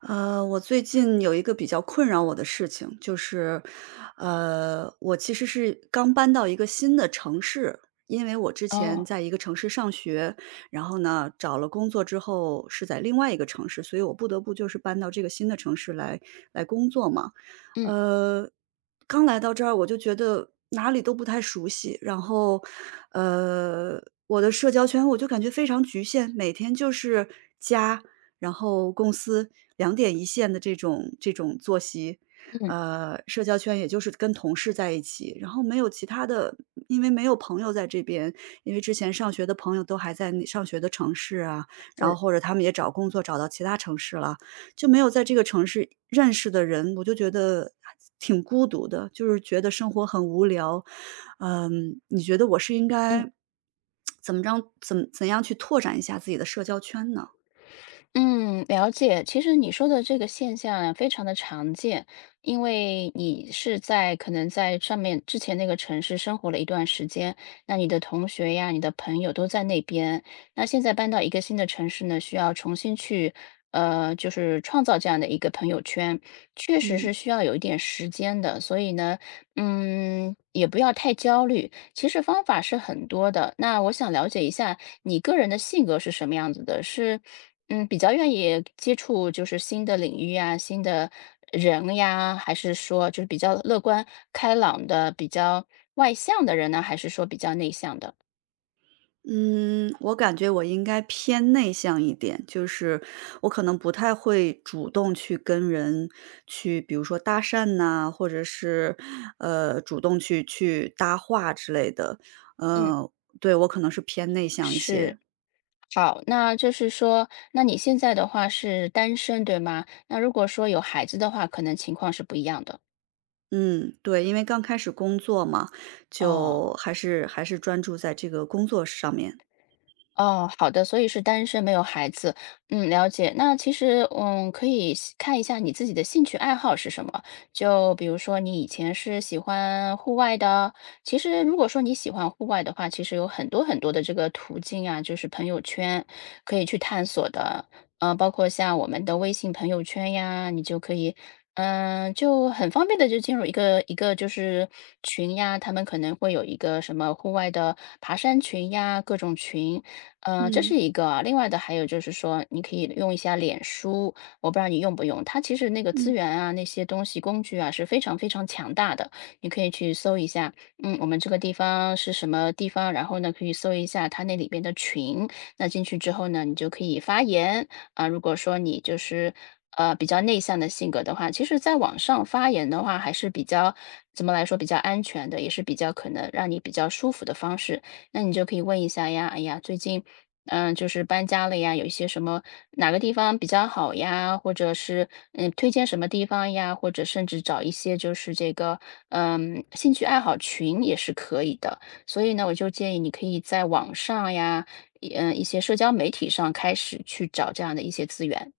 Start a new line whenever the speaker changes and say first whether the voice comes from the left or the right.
right: 我最近有一个比较困扰我的事情，就是，我其实是刚搬到一个新的城市，因为我之前
left: 哦，
right: 在一个城市上学，然后呢，找了工作之后是在另外一个城市，所以我不得不就是搬到这个新的城市来工作嘛。
left: 嗯
right: 呃，刚来到这儿我就觉得哪里都不太熟悉，然后，呃，我的社交圈我就感觉非常局限，每天就是家。然后公司两点一线的这种作息，
left: 嗯，
right: 社交圈也就是跟同事在一起，然后没有其他的，因为没有朋友在这边，因为之前上学的朋友都还在那上学的城市啊，然后
left: 是，
right: 或者他们也找工作找到其他城市了，就没有在这个城市认识的人，我就觉得挺孤独的，就是觉得生活很无聊。嗯，你觉得我是应
left: 嗯。
right: 该怎么着，怎样去拓展一下自己的社交圈呢？
left: 嗯，了解。其实你说的这个现象呀，非常的常见，因为你是在可能在上面之前那个城市生活了一段时间，那你的同学呀、你的朋友都在那边，那现在搬到一个新的城市呢，需要重新去，就是创造这样的一个朋友圈，确实
right: 嗯。
left: 是需要有一点时间的。所以呢，嗯，也不要太焦虑。其实方法是很多的。那我想了解一下你个人的性格是什么样子的？是嗯，比较愿意接触就是新的领域啊、新的人呀，还是说就是比较乐观开朗的、比较外向的人呢？还是说比较内向的？
right: 嗯，我感觉我应该偏内向一点，就是我可能不太会主动去跟人去，比如说搭讪呐，或者是，主动去搭话之类的。
left: 嗯，
right: 嗯，对，我可能是偏内向一
left: 是。
right: 些。
left: 好，那就是说，那你现在的话是单身，对吗？那如果说有孩子的话，可能情况是不一样的。
right: 嗯，对，因为刚开始工作嘛，就
left: 哦。
right: 还是专注在这个工作上面。
left: 哦，好的，所以是单身，没有孩子。嗯，了解。那其实，嗯，可以细看一下你自己的兴趣爱好是什么。就比如说，你以前是喜欢户外的，其实如果说你喜欢户外的话，其实有很多很多的这个途径啊，就是朋友圈可以去探索的。嗯，包括像我们的微信朋友圈呀，你就可以，嗯、就很方便的就进入一个就是群呀，他们可能会有一个什么户外的爬山群呀，各种群。嗯，这是
right: 嗯
left: 一个啊，另外的还有就是说，你可以用一下脸书，我不知道你用不用，它其实那个资
right: 嗯。
left: 源啊，那些东西工具啊是非常强大的，你可以去搜一下，嗯，我们这个地方是什么地方，然后呢可以搜一下它那里边的群，那进去之后呢，你就可以发言啊，如果说你就是。比较内向的性格的话，其实在网上发言的话，还是比较怎么来说比较安全的，也是比较可能让你比较舒服的方式。那你就可以问一下呀，哎呀，最近，嗯、就是搬家了呀，有一些什么哪个地方比较好呀，或者是嗯，推荐什么地方呀，或者甚至找一些就是这个嗯兴趣爱好群也是可以的。所以呢，我就建议你可以在网上呀，嗯、一些社交媒体上开始去找这样的一些资源。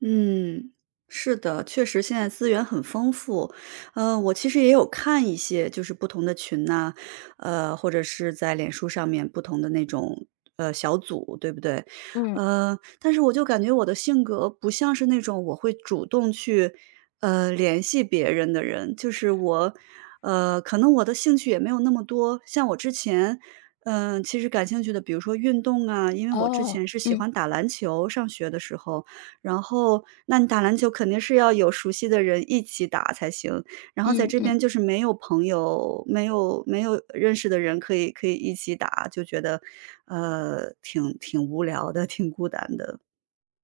right: 嗯，是的，确实现在资源很丰富。我其实也有看一些就是不同的群呐，或者是在脸书上面不同的那种小组，对不对？
left: 嗯，
right: 但是我就感觉我的性格不像是那种我会主动去联系别人的人，就是我,可能我的兴趣也没有那么多。像我之前。嗯，其实感兴趣的，比如说运动啊，因为我之
left: 哦，
right: 前是喜
left: 嗯
right: 欢打篮球，上学的时候，然后那你打篮球肯定是要有熟悉的人一起打才行，然后在
left: 嗯
right: 这
left: 嗯。
right: 边就是没有朋友，没有认识的人可以一起打，就觉得，挺无聊的，挺孤单的。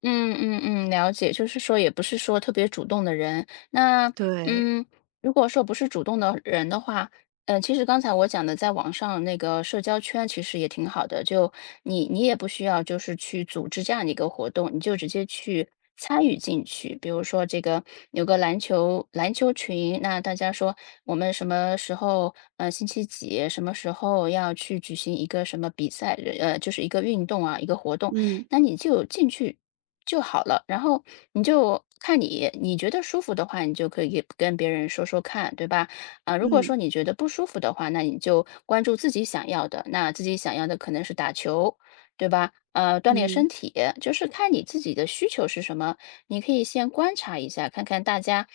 left: 嗯嗯嗯，了解，就是说也不是说特别主动的人。那
right: 对，
left: 嗯，如果说不是主动的人的话，嗯、其实刚才我讲的，在网上那个社交圈其实也挺好的，就你也不需要就是去组织这样的一个活动，你就直接去参与进去。比如说这个有个篮球群，那大家说我们什么时候星期几什么时候要去举行一个什么比赛，就是一个运动啊一个活动。
right: 嗯，
left: 那你就进去就好了。然后你就看你觉得舒服的话，你就可以跟别人说说看，对吧？啊，如果说
right: 嗯，
left: 你觉得不舒服的话，那你就关注自己想要的。那自己想要的可能是打球，对吧？锻炼身
right: 嗯，
left: 体，就是看你自己的需求是什么。你可以先观察一下，看看大家。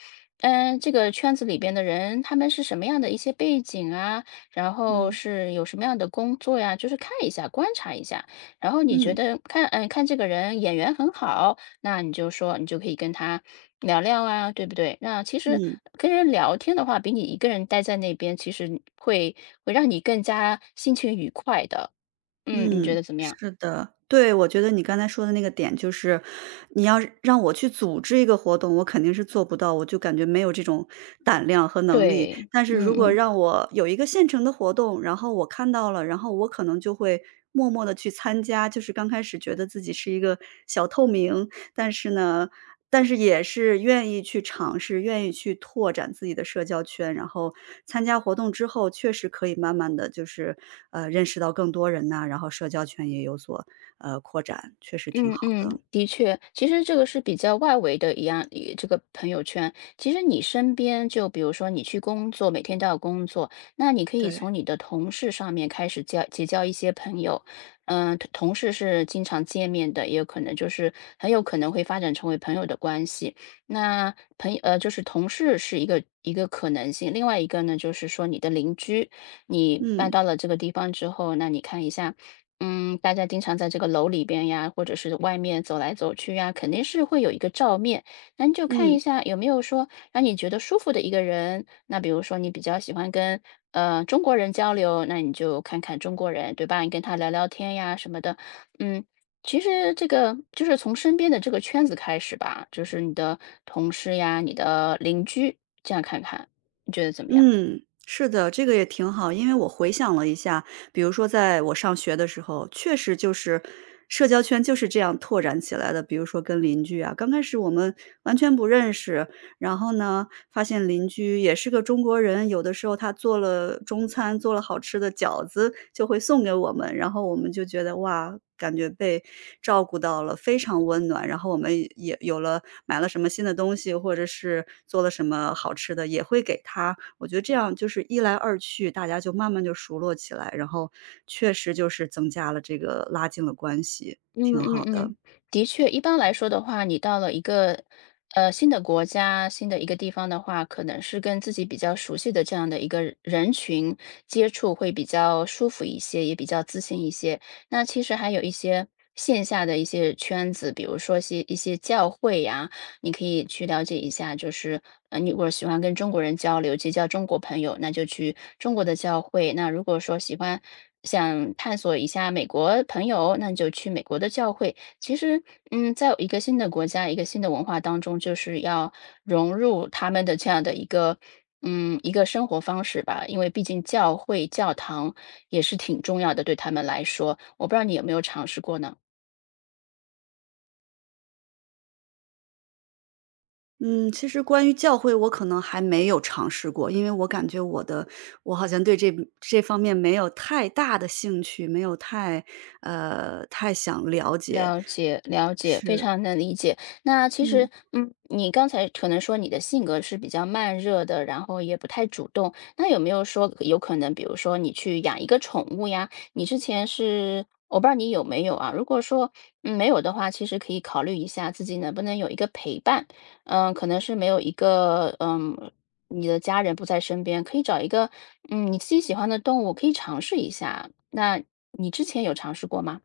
left: 嗯，这个圈子里边的人，他们是什么样的一些背景啊？然后
right: 嗯，
left: 是有什么样的工作呀？就是看一下，观察一下。然后你觉
right: 嗯，
left: 得看，嗯，看这个人眼缘很好，那你就说，你就可以跟他聊聊啊，对不对？那其实
right: 嗯。
left: 跟人聊天的话，比你一个人待在那边，其实会让你更加心情愉快的。嗯，你觉
right: 嗯，
left: 得怎么样？
right: 是的，对，我觉得你刚才说的那个点就是，你要是让我去组织一个活动，我肯定是做不到，我就感觉没有这种胆量和能力。
left: 对，
right: 但是如
left: 嗯
right: 果
left: 嗯。
right: 让我有一个现成的活动，然后我看到了，然后我可能就会默默的去参加，就是刚开始觉得自己是一个小透明，但是呢，但是也是愿意去尝试，愿意去拓展自己的社交圈，然后参加活动之后，确实可以慢慢的就是，认识到更多人呐，然后社交圈也有所，扩展，确实挺
left: 嗯
right: 好
left: 嗯，
right: 的。
left: 的确，其实这个是比较外围的一样，一这个朋友圈。其实你身边，就比如说你去工作，每天都要工作，那你可以
right: 对，
left: 从你的同事上面开始交结交一些朋友。嗯、同事是经常见面的，也有可能就是很有可能会发展成为朋友的关系。那朋，就是同事是一个可能性，另外一个呢，就是说你的邻居，你搬
right: 嗯，
left: 到了这个地方之后，那你看一下。嗯，大家经常在这个楼里边呀，或者是外面走来走去呀，肯定是会有一个照面。那你就看一
right: 嗯，
left: 下有没有说让你觉得舒服的一个人。那比如说你比较喜欢跟中国人交流，那你就看看中国人，对吧？你跟他聊聊天呀什么的。嗯，其实这个就是从身边的这个圈子开始吧，就是你的同事呀、你的邻居，这样看看，你觉得怎么样？
right: 嗯，是的，这个也挺好。因为我回想了一下，比如说在我上学的时候，确实就是社交圈就是这样拓展起来的。比如说跟邻居啊，刚开始我们完全不认识，然后呢，发现邻居也是个中国人，有的时候他做了中餐，做了好吃的饺子就会送给我们，然后我们就觉得哇，感觉被照顾到了，非常温暖。然后我们也有了买了什么新的东西，或者是做了什么好吃的，也会给他。我觉得这样就是一来二去，大家就慢慢就熟络起来，然后确实就是增加了这个拉近了关系，
left: 嗯
right: 挺
left: 嗯
right: 好的。
left: 嗯，的确，一般来说的话，你到了一个新的国家、新的一个地方的话，可能是跟自己比较熟悉的这样的一个人群接触会比较舒服一些，也比较自信一些。那其实还有一些线下的一些圈子，比如说些一些教会呀、你可以去了解一下，就是你如果喜欢跟中国人交流，结交中国朋友，那就去中国的教会；那如果说喜欢想探索一下美国朋友，那你就去美国的教会。其实，嗯，在一个新的国家、一个新的文化当中，就是要融入他们的这样的一个。嗯，一个生活方式吧，因为毕竟教会、教堂也是挺重要的，对他们来说。我不知道你有没有尝试过呢？
right: 嗯，其实关于教会我可能还没有尝试过，因为我感觉我的我好像对这方面没有太大的兴趣，没有太太想了解，
left: 了解，了解，非
right: 是，
left: 常能理解。那其实，
right: 嗯。
left: 嗯，你刚才可能说你的性格是比较慢热的，然后也不太主动。那有没有说有可能，比如说你去养一个宠物呀？你之前是，我不知道你有没有啊？如果说，嗯，没有的话，其实可以考虑一下自己能不能有一个陪伴。嗯，可能是没有一个，嗯，你的家人不在身边，可以找一个，嗯，你自己喜欢的动物，可以尝试一下。那你之前有尝试过吗？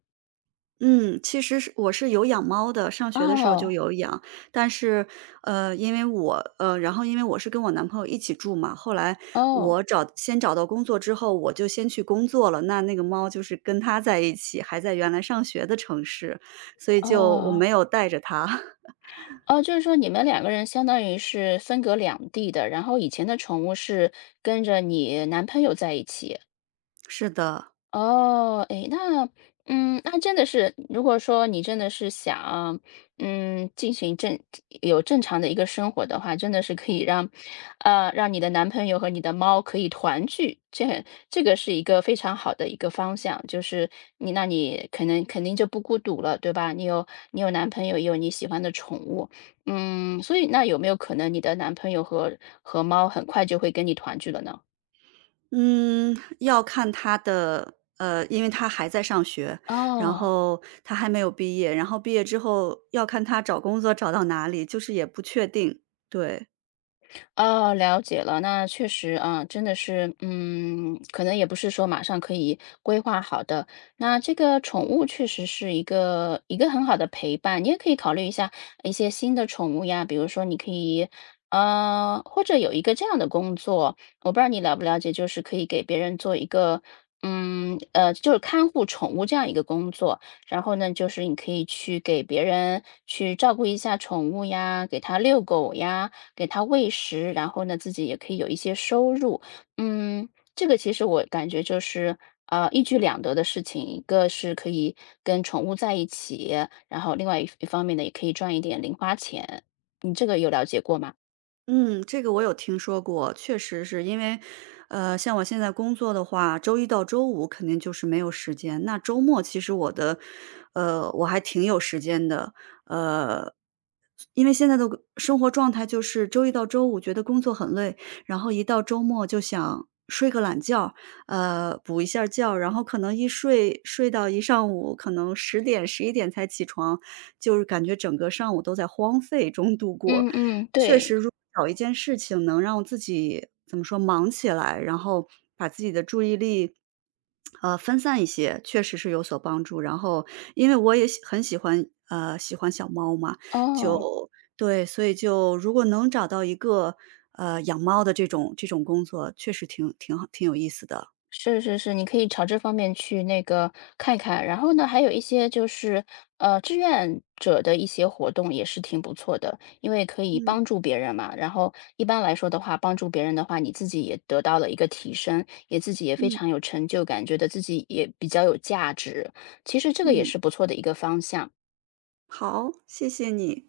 right: 嗯，其实是我是有养猫的，上学的时候就
left: 哦，
right: 有养，但是，因为我呃，然后因为我是跟我男朋友一起住嘛，后来
left: 哦，
right: 我先找到工作之后，我就先去工作了，那那个猫就是跟他在一起，还在原来上学的城市，所以就我
left: 哦，
right: 没有带着它。
left: 哦，就是说你们两个人相当于是分隔两地的，然后以前的宠物是跟着你男朋友在一起。
right: 是的。
left: 哦，诶，那，嗯，那真的是，如果说你真的是想，嗯，进行正有正常的一个生活的话，真的是可以让，让你的男朋友和你的猫可以团聚，这这个是一个非常好的一个方向，就是你那你可能肯定就不孤独了，对吧？你有男朋友，也有你喜欢的宠物，嗯，所以那有没有可能你的男朋友和猫很快就会跟你团聚了呢？
right: 嗯，要看他的，因为他还在上学，然
left: 哦。
right: 后他还没有毕业，然后毕业之后要看他找工作找到哪里，就是也不确定。对，
left: 哦，了解了。那确实啊，真的是，嗯，可能也不是说马上可以规划好的。那这个宠物确实是一个很好的陪伴，你也可以考虑一下一些新的宠物呀，比如说你可以，呃，或者有一个这样的工作，我不知道你了不了解，就是可以给别人做一个，嗯，就是看护宠物这样一个工作。然后呢，就是你可以去给别人去照顾一下宠物呀，给它遛狗呀。给它喂食，然后呢，自己也可以有一些收入。嗯，这个其实我感觉就是，一举两得的事情，一个是可以跟宠物在一起，然后另外一方面呢，也可以赚一点零花钱。你这个有了解过吗？
right: 嗯，这个我有听说过，确实是因为，像我现在工作的话，周一到周五肯定就是没有时间，那周末其实我的，我还挺有时间的，呃，因为现在的生活状态就是周一到周五觉得工作很累，然后一到周末就想睡个懒觉，补一下觉，然后可能一睡到一上午，可能10点、11点才起床，就是感觉整个上午都在荒废中度过。
left: 嗯嗯，
right: 确实，
left: 对，
right: 如果找一件事情能让自己怎么说忙起来，然后把自己的注意力，分散一些，确实是有所帮助。然后，因为我也很喜欢，喜欢小猫嘛，
left: 哦。
right: 就对，所以就如果能找到一个，养猫的这种工作，确实挺好挺有意思的。
left: 是是是，你可以朝这方面去那个看一看。然后呢，还有一些就是，志愿者的一些活动也是挺不错的，因为可以
right: 嗯
left: 帮助别人嘛。然后一般来说的话，帮助别人的话，你自己也得到了一个提升，也自己也非
right: 嗯
left: 常有成就感，觉得自己也比较有价值。其实这个也
right: 嗯，
left: 是不错的一个方向。
right: 好，谢谢你。